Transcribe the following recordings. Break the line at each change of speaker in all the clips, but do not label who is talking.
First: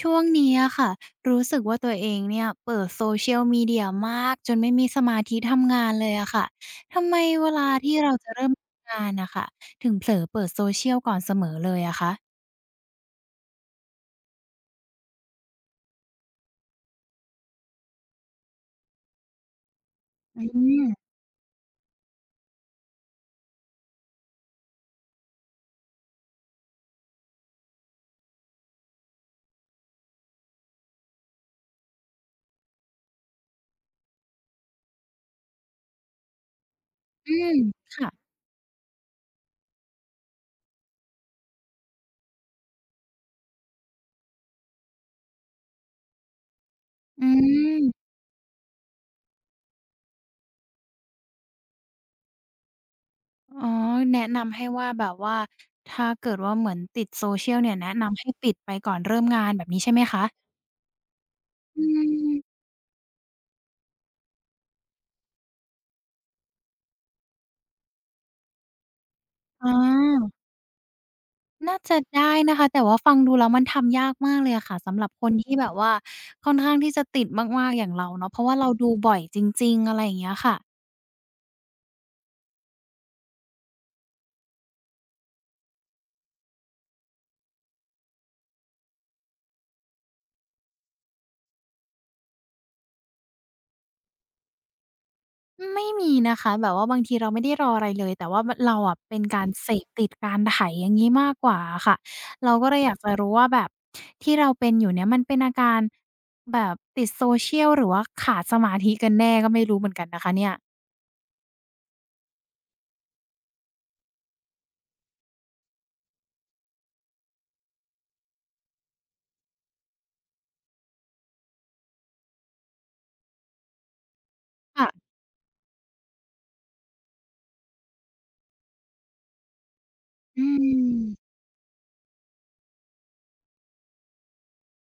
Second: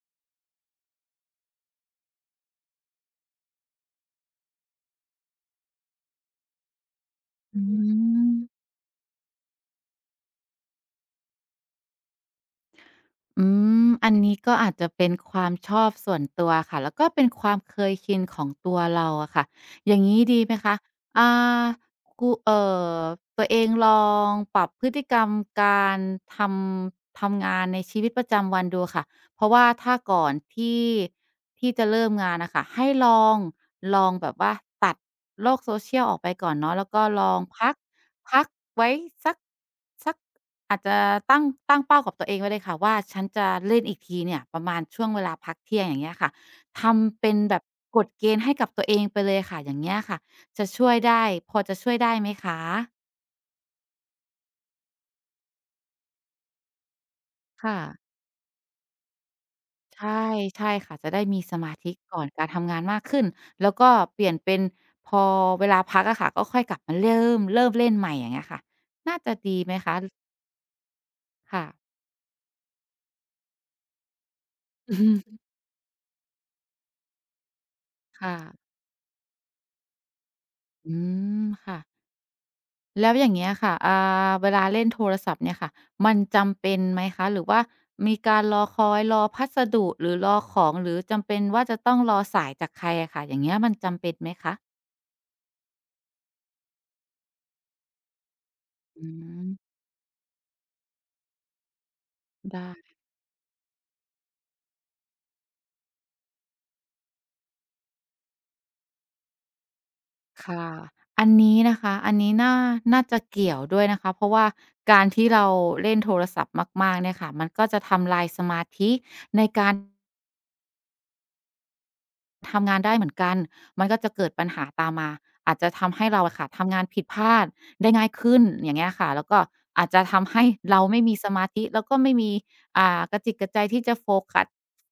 ช่วงนี้อะค่ะรู้สึกว่าตัวเองเนี่ยเปิด Social Media มเดียมากจนไม่มีสมาธิทำงานเลยอะค่ะทำไมเว
อื
ลาที่เราจะเริ่ม
ม
งานน่ะค่ะถึงเผลอเปิด Social ก่อนเสมอเลยอะคะ
อือันนี้ก็อาจจะเป็นความชอบส่วนตัวค่ะแล้วก็เป็นความเคยชินของตัวเราอะค่ะอย่างนี้ดี
อื
ไหมคะ
ม
อ่าคูเอ่อตัวเองลองปรับพฤติกรรมการททำงานในชีวิตประจำวันดูค่ะเพราะว่าถ้าก่อนที่จะเริ่มงานนะคะให้ลองแบบว่าตัดโลกโซเชียลออกไปก่อนเนาะแล้วก็ล
อื
อง
ม
พัก
ค่ะ
พักไว้สักสัก อาจจะตั้งตั้งเป้ากับตัวเองไว้เลยค่ะว่าฉันจะเล่นอีกทีเนี่ยประมาณช่วงเวลาพักเที่ยงอย่างเงี้ยค่ะทำ
อื
เป็นแบบ
ม
กฎเกณฑ์ให้กับตัวเองไปเลยค่ะอย่างเงี้ยค่ะจะช่วยได้พอจะช่วยได้ไหมคะ
อ๋อแนะนำให้ว่าแบบว่าถ้าเกิดว่าเหมือนติด Social เชียลเนี่ย
ค่ะ
แนะนำให้ปิดไปก่อนเริ่มงานแบบนี้ใช่ไหม
ใช่
คะ
ใช่ค่ะจะได้มีสมา
อื
ธิก่อน
ม
การทำงานมากขึ้นแล้วก็เปลี่ยนเป็นพอเวลาพักอะค่ะก็ค่อยกลับมาเริ่มเล่นใหม่อย่างเงี้ยค่ะน่าจะดี
อ๋
ไหมคะ
อ
ค่ะ
น่าจะได้นะคะแต่ว่าฟังดูแล้วมันทำยากมากเลยอะค่ะสำหรับคนที่แบบว่าค่อนข้างที่จะติดมากๆอย่างเราเนาะ
ค่ะ
เพราะว่าเราดูบ่อยจริงๆอะไรอย่างเงี้ยค่ะ
อืมค่ะ แล้วอย่างเงี้ยค่ะเวลาเล่นโทรศัพท์เนี่ยค่ะมันจำเป็นไหมคะหรือว่ามีการรอคอยรอพัสดุหรือรอของหรือจำเป็นว่าจะต้องรอสายจากใครอะค่ะอย่างเงี้ยมันจำเป็นไหมคะ
ไม่มีนะคะแบบว่าบางทีเราไม่ได้รออะไรเลยแต่ว่ามเราอะ
อื
เป็นการเส
ม
พติดการไถอย่างงี้มากกว่าอะค่ะเราก็
ได้
เลยอยากจะรู้ว่าแบบที่เราเป็นอยู่เนี่ยมันเป็นอาการแบบติด social หรือว่าขาดสมาธิกันแน่ก็ไม่รู้เหมือนกันนะคะเนี่ย
ค่ะอันนี้นะคะอันนี้น่าจะเกี่ยวด้วยนะคะเพราะว่าการที่เราเล่นโทรศัพท์มากๆเนี่ยค่ะมันก็จะทำลายสมาธิในการ ทำงานได้เหมือนกันมันก็จะเกิดปัญหาตามมา
ค่ะ
อาจจะทำให้เราอะค่ะทำงานผิดพลาดได้ง่ายขึ้นอย่างเงี้ยค่ะแล้วก็อาจจะทำให้
อื
เราไม่มีส
ม
มาธิ แล้วก็ไม่มีกระจิตกระใจที่จะโฟกัส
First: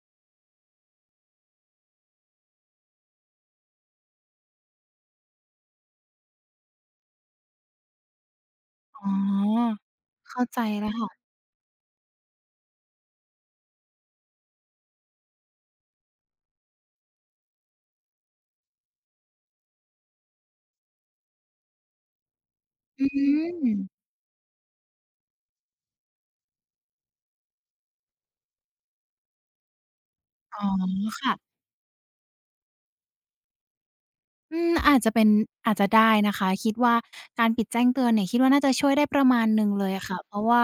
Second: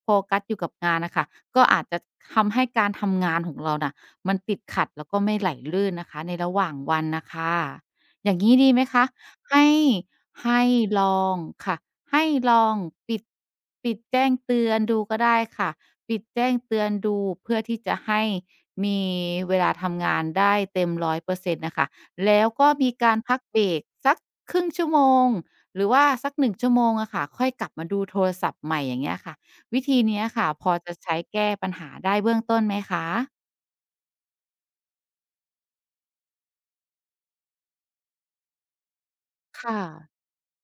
โฟกัสอยู่กับงานน่ะค่ะก็อาจจะทำให้การทำงานของเราน่ะมันติดขัดแล้วก็ไม่ไหลลื่นนะคะในระหว่างวันน่ะค่ะอย่างงี้ดีไหมคะ
อ๋
ให้
อเข้าใจ
ให้
แล้ว
ลอ
ค่ะ
งค่ะให้ลองปิดปิดแจ้งเตือนดูก็ได้ค่ะ ปิดแจ้งเตือนดูเพื่อที่จะให้มีเวลาทำงานได้เต็ม100%นต์น่ะค่ะแล้วก็มี
อื
การพักเบร
ม
กสักครึ่งชั่วโมงหรือว่าสักหนึ่งชั่วโมงอะค่ะค่อยกลับมาดูโทรศัพท์ใหม่อย่างเงี้ยค่ะวิธีเนี้ยค่ะ
อ๋
พ
อ
อจะใช้แก้
ค่ะ
ปัญหาได้เบื้องต้นไหมคะ
อืมอาจจะเป็นอาจจะได้นะคะคิดว่าการปิดแจ้งเตือนเนี่ยคิดว่าน่าจะช่วยได้ประมาณหนึ่ง
ค่ะ
เลยอะค่ะเพราะว่า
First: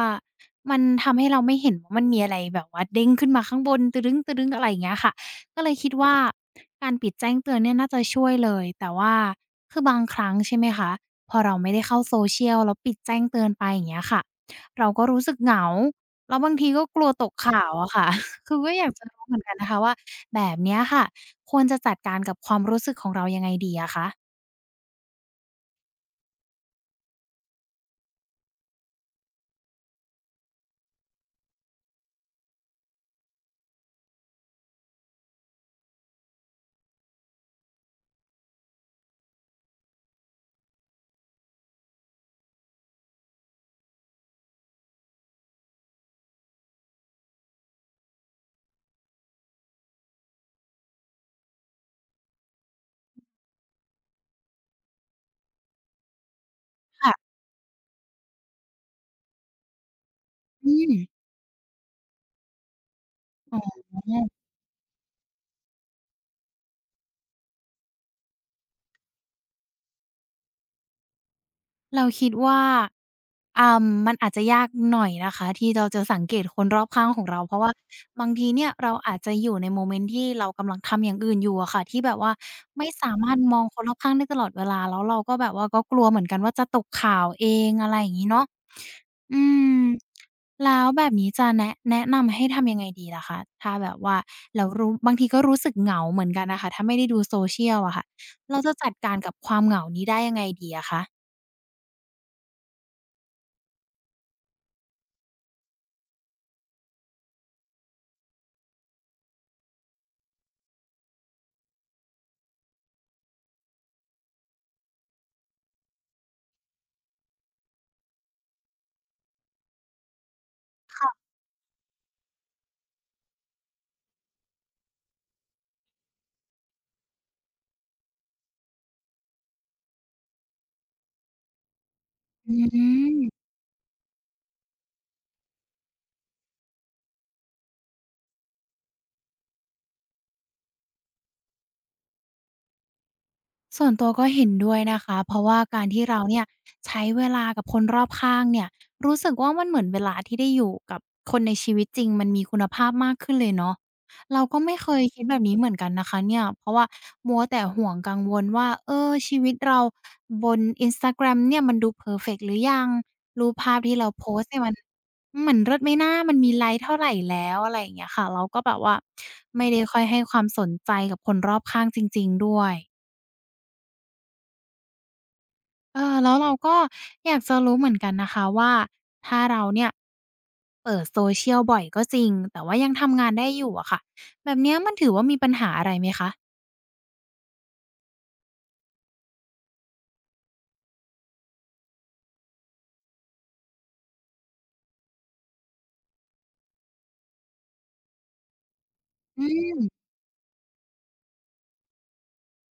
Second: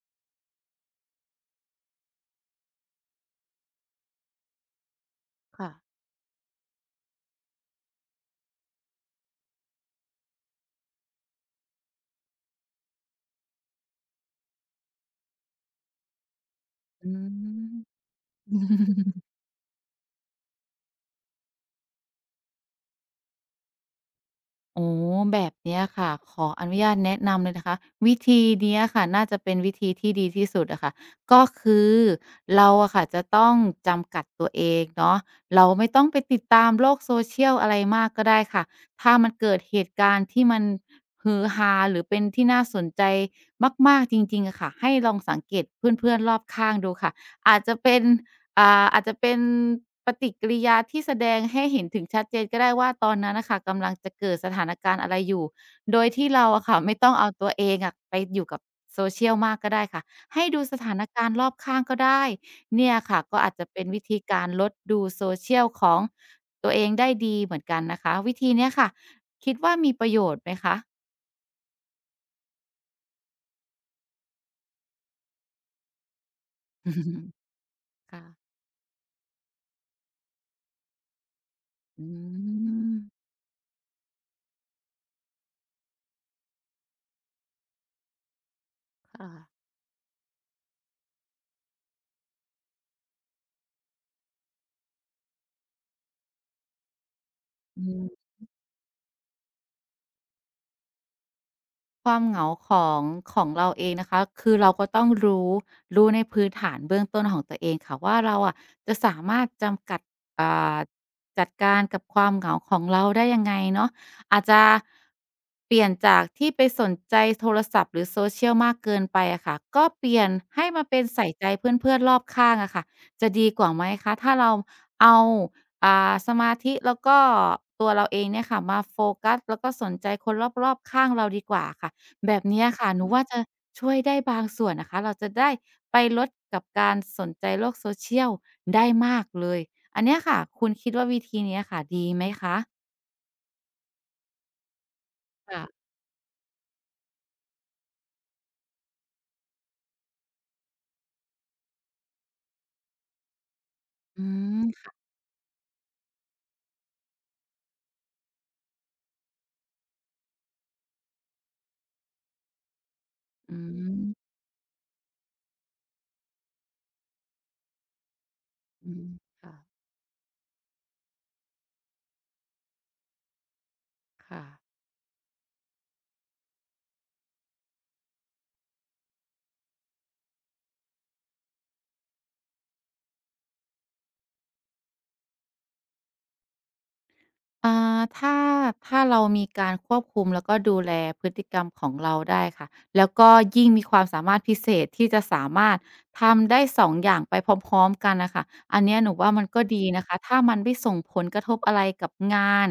มันทำให้เราไม่เห็นว่ามันมีอะไรแบบว่าเด้งขึ้นมาข้างบนตึดึ้งๆอะไรอย่างเงี้ยค่ะก็เล
ค่ะ
ยคิดว่าการปิดแจ้งเตือนเนี่ยน่าจะช่วยเลยแต่ว่าคือบางครั้งใช่ไหมคะพอเราไม่ได้เข้า social แล้วปิดแจ้งเตือนไปอย่างเงี้ยค่ะเราก็รู้สึกเหงาแล้วบางทีก็กลัว
อื
ตกข่าว
ม
อะค่ะ คือก็อยากจะรู้เหมือนกันนะคะว่าแบบเนี้ยค่ะ ควรจะจัดการกับความรู้สึกของเรายังไงดีอะคะ
โอ๋แบบเนี้ยค่ะขออนุญาตแนะนำเลยนะคะวิธีเนี้ยค่ะน่าจะเป็นวิธีที่ดีที่สุดอะค่ะก็คือเราอะค่ะจะต้องจำกัดตัวเองเนาะเราไม่ต้องไปติดตามโลก social อะไรมากก็ได้ค่ะถ้ามันเกิดเหตุการณ์ที่มันฮือฮาหรือเป็นที่น่าสนใจมากๆจริงๆอะค่ะให้ลองสังเกตเพื่อนๆรอบข้างดูค่ะอาจจะเป็น อาจจะเป็นปฏิกิริยาที่แสดงให้เห็นถึงชัดเจนก็ได้ว่าตอนนั้นน่ะค่ะกำลังจะเกิดสถานการณ์อะไรอยู่โดยที่เราอะค่ะไม่ต้อง
ค่ะ
เอาตัวเองอะไปอยู่กับ social มากก็ได้ค่ะให้ดู
อื
ส
ม
ถานการณ์รอบข้างก็ได้เนี่ยค่ะก็อาจ
อ๋
จะเป็นวิธี
อ
การลดดู social ของตัวเองได้ดีเหมือนกันนะคะวิธีเนี้ยค่ะคิดว่ามีประโยชน์ไหมคะ
เราคิดว่าอ่ามันอาจจะยากหน่อยนะคะที่เราจะสังเกตคนรอบข้างของ เราเพราะว่า
ค่ะ
บางทีเนี่ยเราอาจจะอยู่ในโมเมนต์ที่เรากำลังทำอย่างอื่นอยู่อะค่ะที่
อื
แบบว่าไม่
ม
สามารถมองคนรอบข้างได้ตลอดเวลาแล้วเราก็แบบว่าก็กลัวเหมือนกันว่าจะตกข่าวเองอะไรอย่างงี้เนาะ
ค่ะ
อืมแล้วแบบนี้จะแนะนำให้ทำยังไงดีล่ะคะถ้าแบบว่าเรารู้บางทีก็รู้สึกเหงาเหมือนกันน่ะค่ะถ้าไม่ได้ดู social
อื
อะค่ะ
ม
เราจะจัดการกับความเหงานี้ได้ยังไงดีอะคะ
ความเหงาของของเราเองนะคะคือเราก็ต้องรู้ในพื้นฐานเบื้องต้นของตัวเองค่ะว่าเราอะจะสามารถจำกัดอ่าจัดการกับความเหงาของเราได้ยังไงเนาะอาจจะเปลี่ยนจากที่ไปสนใจโทรศัพท์หรือ social มากเกินไปอะค่ะก็เปลี่ยนให้มาเป็นใส่ใจเพื่อนๆรอบข้างอะค่ะจะดีกว่าไหมคะถ้าเราเอาสมาธิแล้วก็ตัวเราเองเนี่ยค่ะมาโฟกัสแล้วก็สนใจคนรอบๆข้างเราดีกว่าค่ะ แบบ
อื
เนี้ย
ม
ค่ะหนู
ม
ว่าจะช่วยได้บางส่วนนะคะเราจะได้ไปลดกับการสนใจโลก social ได้มากเลยอันเนี้ยค่ะคุณคิดว่าวิธีเนี้ยค่ะดีไหมคะ
ส่วนตัวก็เห็นด้วยนะคะ เพราะว่า
ค่ะ
การที่เราเนี่ยใช้เวลากับคนรอบข้างเนี่ยรู้สึกว่ามันเหมือนเวลาที่ได้อยู่กับคนในชีวิตจริงมันมีคุณภาพมากขึ้นเลยเนาะ
อื
เราก็
ม
ไม่เคย
ค่ะ
คิดแบบนี้เหมือนกันนะคะเนี่ยเพราะว่ามัวแต่ห่วงกังวลว่าเออชีวิตเราบน Instagram เนี่ยมันดูเพอร์เฟกต์หรือยังรูป
อื
ภาพที่เราโพ
ม
สต์เนี่ยมันเลิศไหมนะมันมีไลก์เท่าไรแล้วอะไรอย่างเงี้ยค่ะเราก็แบบ
อื
ว่า
มค่ะ
ไม่ได้ค่อยให้ความสนใจกับคนรอบข้างจริงๆด้วย
ค่ะ
เออแล้วเราก็อยากจะรู้เหมือนกันนะคะว่าถ้าเราเนี่ยเปิด social บ่อยก็จริงแต่ว่ายังทำงานได้อยู่อะค่ะแบบเนี้ยมันถือว่ามีปัญหาอะไรไหมคะ
ถ้าถ้าเรามีการควบคุมแล้วก็ดูแลพฤติกรรมของเราได้ค่ะแล้วก็ยิ่งมีความสามารถพิเศษที่จะสามารถทำได้สองอย่างไปพร้อมๆกันนะคะอันเนี้ยหนูว่า
อื
มันก็ดีนะ
ม
คะถ้ามันไม่ส่งผลกระทบอะไรกับงาน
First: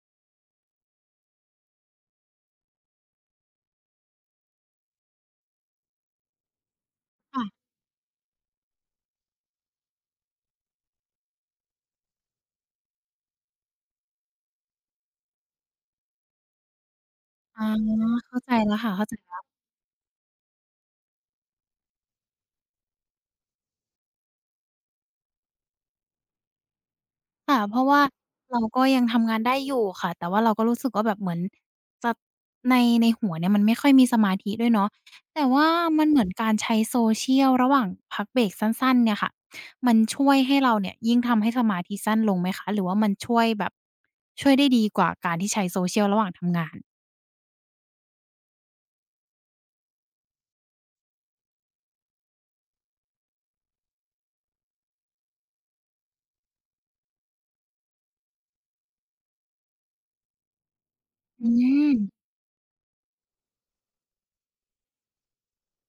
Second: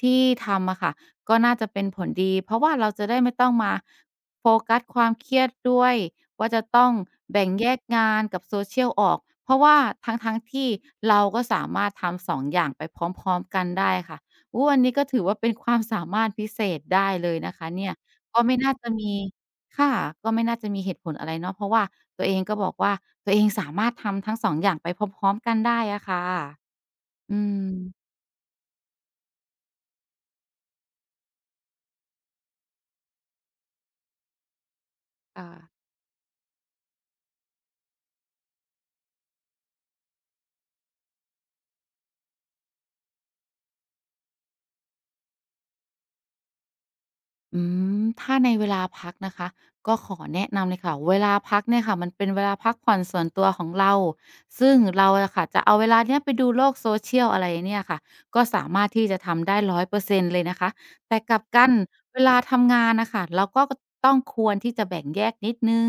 ที่ทำอะค่ะก็น่าจะเป็นผลดีเพราะว่าเราจะได้ไม่ต้องมาโฟกัสความเครียดด้วยว่าจะต้อง
ค่ะ
แบ่งแยกงานกับโซเชี a ลออกเพราะว่าทั้งๆที่เราก็สามารถทำสองอย่างไปพร้อมๆกันได้ค่ะ โอ้อันนี้ก็ถือว่าเป็นความสามารถพิเศษได้เลยนะ
อ๋อ
คะเนี่ย
เข้า
ก็
ใจ
ไม่
แล้
น่า
ว
จะ
ค่ะเข้า
มี
ใจ
ค่ะก็ไม่น่าจะมีเหตุผลอะไรเนาะเพราะว่าตัวเองก็บอกว่าตัวเองสามารถทำทั้งสองอย่างไปพร้อมๆกันได้อะค่ะอืม
ค่ะเพราะว่าเราก็ยังทำงานได้อยู่ค่ะ แต่ว่าเราก็รู้สึกว่าแบบเหมือนจะในในหัวเนี่ยมันไม่ค่อยมีสมาธิด้วยเนาะแต่ว่า
ค่ะ
มันเหมือนการใช้ Social ระหว่างพักเบรกสั้นๆเนี่ยค่ะมันช่วยให้เราเนี่ยยิ่งทำให้สมาธิสั้นลงไหมคะหรือว่ามันช่วยแบบช่วยได้ดีกว่าการที่ใช้ Social ระหว่างทำงาน
อืมถ้าในเวลาพักนะคะก็ขอแนะนำเลยค่ะเวลาพักเนี่ยค่ะมันเป็นเวลาพักผ่อนส่วนตัวของเราซึ่งเราอะค่ะจะเอาเวลาเนี้ยไปดูโลก social อะไรเนี่ยค่ะก็สามารถที่จะทำได้100%เปอร์เซ็นต์เลยนะคะแต่กลับ
อื
กัน
ม
เวลาทำงานน่ะค่ะเราก็ต้องควรที่จะแบ่งแยกนิดหนึ่ง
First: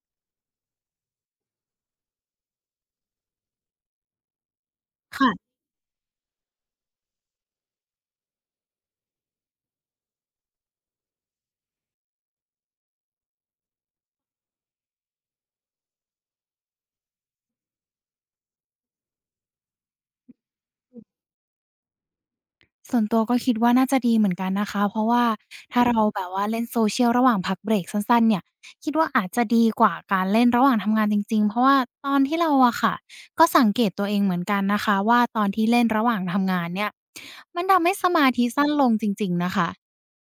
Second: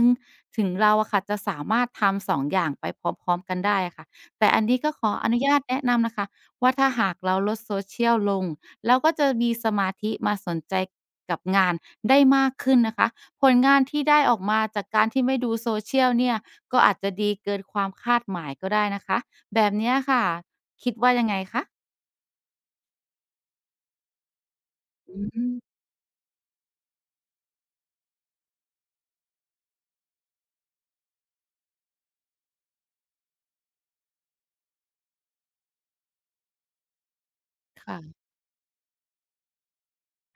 ถึงเราอะค่ะจะสามารถทำ2องอย่างไปพร้อมๆกันได้อะค่ะแต่อันนี้ก็ขออนุ
ค่ะ
ญาตแนะนำนะคะว่าถ้าหากเราลด social ลลง เราก็จะมีสมาธิมาสนใจกับงานได้มากขึ้นนะคะผลงานที่ได้ออกมาจากการที่ไม่ดูโซเชียลเนี่ยก็อาจจะดีเกินความคาดหมายก็ได้นะคะแบบเนี้ยค่ะคิดว่ายังไงคะ
ส่วนตัวก็คิดว่าน่าจะดีเหมือนกันนะคะเพราะว่า
อืม
ถ้าเรามแบบว่าเล่น Social ระหว่างพักเบรกสั้นๆเนี่ยคิดว่าอาจจะดีกว่าการเล่นระหว่างทำงานจริงๆเพราะว่าตอนที่เราอะค่ะก็สังเกตตัวเองเหมือนกันนะคะว่าตอนที่เล่นระหว่างทำงานเนี่ยมันทำให้สมา
ค่ะ
ธิสั้นลงจริงๆนะคะ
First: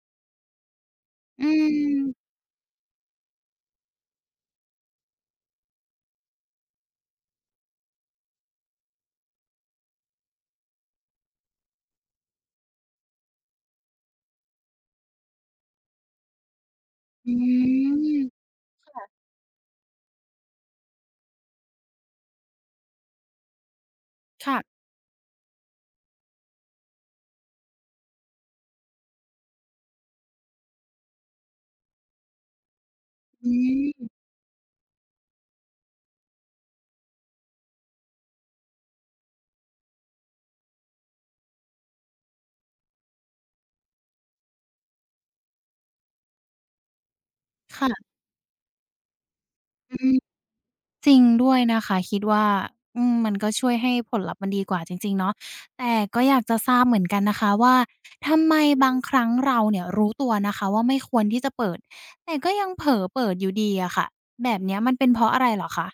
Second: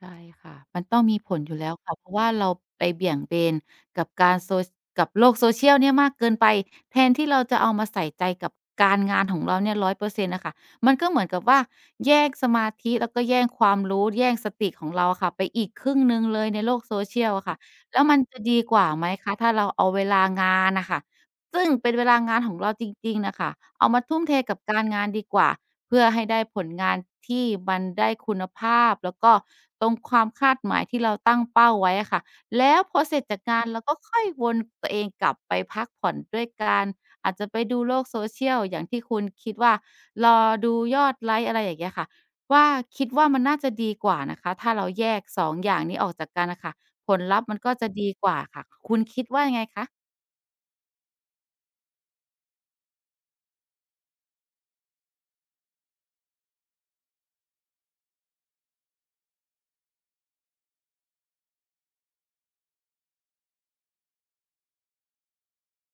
ใช่ค่ะมันต้องมีผล
อื
อยู่แล้วค่ะเพราะว่า
ม
เราไปเบี่ยงเบนกับการโซกับโลก social เนี่ยมากเกินไปแทนที่เราจะเอามาใส่ใจกับการงานของเราเนี่ย100%อยเปอร์เซ็นต์อะค่ะมันก็เหมือนกับว่าแย่งสมาธิแล้วก็แย่งความรู้แย่งสติของเราอะค่ะไปอีกครึ่งหนึ่งเลยในโลก social
อื
อะค่ะแล้วมัน
ม
จะดีกว่าไหมคะถ้าเราเอาเวลางานน่ะค่ะซึ่งเป็นเวลางานของเราจริงๆน่ะค่ะเอามาทุ่มเทกับกา
ค่ะ
รงานดีกว่า เพื่อให้ได้ผลงานที่มันได้คุณภาพแล้วก็ตรงความคาดหมายที่เราตั้งเป้าไว้อะค่ะแล้วพอเสร็จจาก
อื
งานเราก็
ม
ค่อยวนตัวเองกลับไปพักผ่อนด้วยการอาจจะไปดูโลก social อย่างที่คุณคิดว่ารอดูยอดไลก์อะไรอย่างเงี้ยค่ะว่าคิดว่ามันน่าจะดีกว่านะคะถ้าเราแยก2องอย่างนี้ออกจากกันน่ะค่ะผลลัพธ์มันก็จะดี
ค่ะ
กว่าค่ะคุณคิดว่ายังไงคะ
อืม จริงด้วยนะคะคิดว่าอืมมันก็ช่วยให้ผลลัพธ์มันดีกว่าจริงๆเนาะแต่ก็อยากจะทราบเหมือนกันนะคะว่าทำไมบางครั้งเราเนี่ยรู้ตัวนะคะว่าไม่ควรที่จะเปิดแต่ก็ยังเผลอเปิดอยู่ดีอะค่ะแบบเนี้ยมันเป็นเพราะอะไรเหรอคะ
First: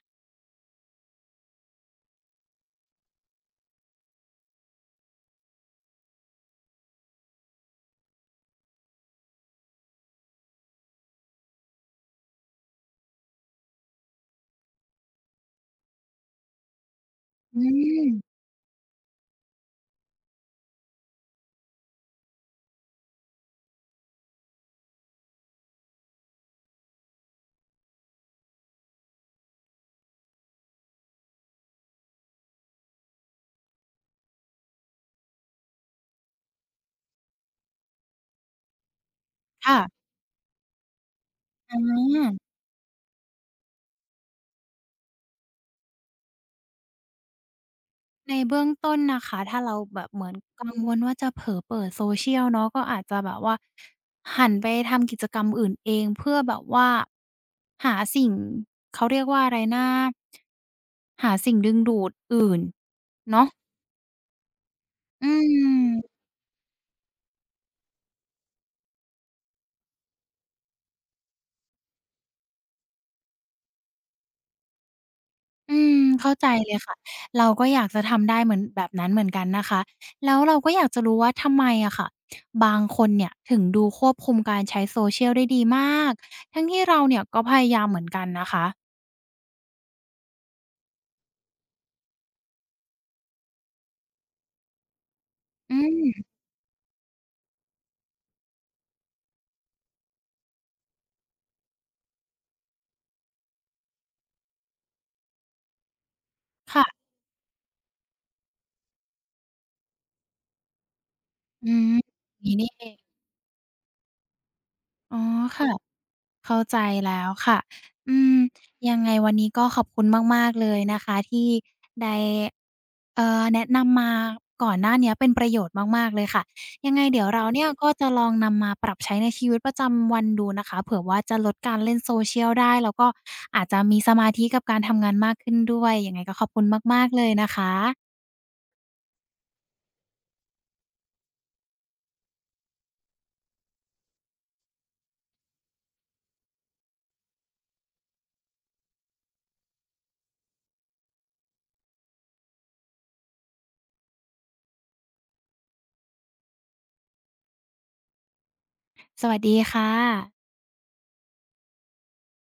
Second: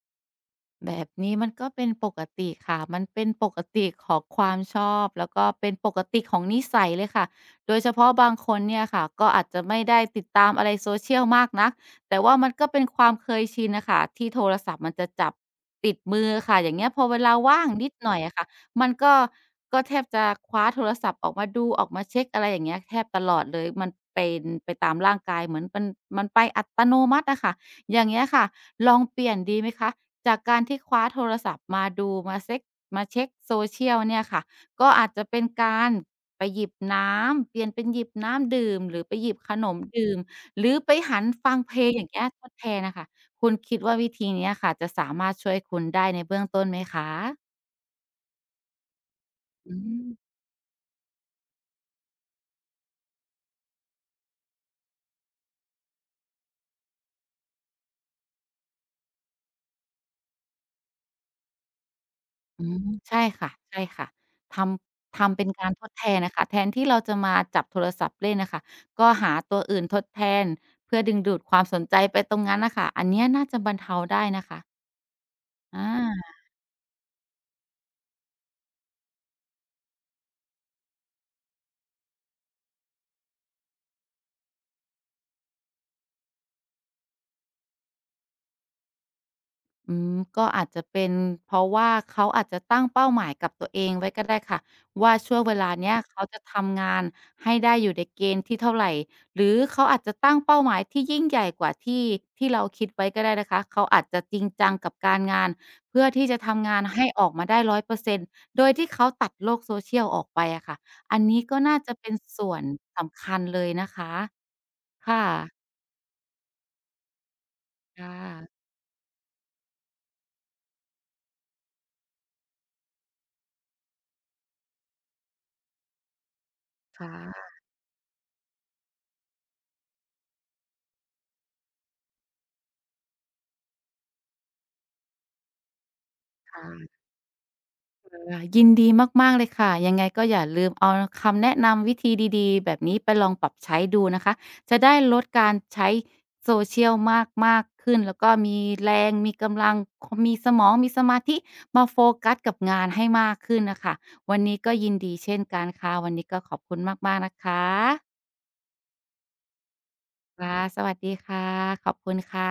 แบบนี้มันก็เป็นปกติค่ะมันเป็นปกติของความชอบแล้วก็เป็นปกติของนิสัยเลยค่ะโดยเฉพาะบางคนเนี่ยค่ะก็อาจจะไม่ได้ติดตามอะไรโซเชียลมากนักแต่ว่ามันก็เป็นความเคยชินน่ะค่ะที่โทรศัพท์มันจะจับติดมือค่ะอย่างเงี้ยพอเวลา
อื
ว่างนิดหน่อยอะ
ม
ค่ะมันก็ก็แทบจะคว้าโทรศัพท์ออกมาดูออกมาเช็กอะไรอย่างเงี้ยแทบตลอดเลยมันเป็นไปตามร่างกายเหมือนมันมันไปอัตโนมัติอะค่ะอย่างเงี้ยค่ะลองเปลี่ยนดีไหมคะ จากการที่คว้าโทรศัพท์มาดูมาเซ็กมาเช็ก social เชียลเนี่ยค่ะก็อาจจะเป็นการไปหยิบน้ำเปลี่ยนเป็นหยิบน้ำดื่มหรือไปหยิบขนม
ค่ะ
ดื่มหรือไปหันฟังเพ
อา
ลงอย่างเงี้ยทดแทนน่ะค่ะคุณคิดว่าวิธีเนี้ยค่ะจะสามารถช่วยคุณได้ในเบื้องต้นไหมคะ
ในเบื้องต้นนะคะถ้า
อื
เราแบบเหมือ
ม
นกังวลว่าจะเผลอเปิด social เนาะก็อาจจะแบบว่าหันไปทำกิจกรรมอื่นเองเพื่อแบบว่าหาสิ่งเขาเรียกว่าอะไรนะ หาสิ่งดึงดูดอื่น
อืมใช่
เนาะ
ค่ะใช่ค่ะทำ
อื
ทำเป็นการทดแท
ม
นน่ะค่ะแทนที่เราจะมาจับโทรศัพท์เล่นน่ะค่ะก็หาตัวอื่นทดแทนเพื่อดึงดูดความสนใจไปตรงนั้นน่ะค่ะอันเนี้ยน่าจะบรรเทาได้นะคะอ
อืม
า
เข้าใจเลยค่ะ เราก็อยากจะทำได้เหมือนแบบนั้นเหมือนกันนะคะ แล้วเราก็อยากจะรู้ว่าทำไมอะค่ะบางคนเนี่ยถึงดูควบคุมการใช้ Social ได้ดีมากทั้งที่เราเนี่ยก็พยายามเหมือนกันนะคะ
อืมก็อาจจะเป็นเพราะว่าเขาอาจจะตั้งเป้าหมายกับตัวเองไว้ก็ได้ค่ะว่าช่วงเวลา
อื
เนี้ยเขา
ม
จะทำงานให้ได้อยู่ในเกณฑ์ที่เท่าไรหรือเขาอาจจะตั้งเป้าหมายที่ยิ่งใหญ่กว่าที่ที่เราคิดไว้ก็ได้นะคะเขาอาจจะจริงจังกับการงานเพื่อที่จะทำงานให้
ค่ะ
ออกมาได้ร้อยเปอร์เซ็นต์โดยที่เขาตัดโลก social ออกไปอะค่ะอันนี้ก็
อื
น่า
ม
จะเป็น
อย่าง
ส่
งี้
วน
นี่เอง
สำคัญเลยนะคะ
อ๋อ
ค่
ค่ะ
ะ
เข้าใจแล้วค่ะอื
ค่ะ
มยังไงวันนี้ก็ขอบคุณมากๆเลยนะคะที่ได้แนะนำมาก่อนหน้าเนี้ยเป็นประโยชน์มากๆเลยค่ะยังไงเดี๋ยวเรา
ค่ะ
เนี่ยก็จะลองนำมาปรับใช้ในชีวิตประจำวันดูนะคะเผื่อว่าจะลดการเล่น Social ได้แล้วก็อาจจะมีสมาธิกับการทำงานมากขึ้นด้วยยังไงก็ขอบ
ค
คุณมา
่ะ
กๆเลยนะคะ
ค่ะยินดีมากๆเลยค่ะยังไงก็อย่าลืมเอาคำแนะนำวิธีดีๆแบบนี้ไปลองปรับใช้ดูนะคะจะได้ลดการใช้ social มากๆขึ้นแล้วก็มีแรงมีกำลังคมีสมองมีสมาธิมาโฟกัสกับงานให้มากขึ้นน่ะค่ะวันนี้ก็ยินดีเช่นกันค่ะวันนี้ก็ขอบคุณมากๆนะคะ
สวัสดีค่ะ
ค่ะสวัสดีค่ะขอบคุณค่ะ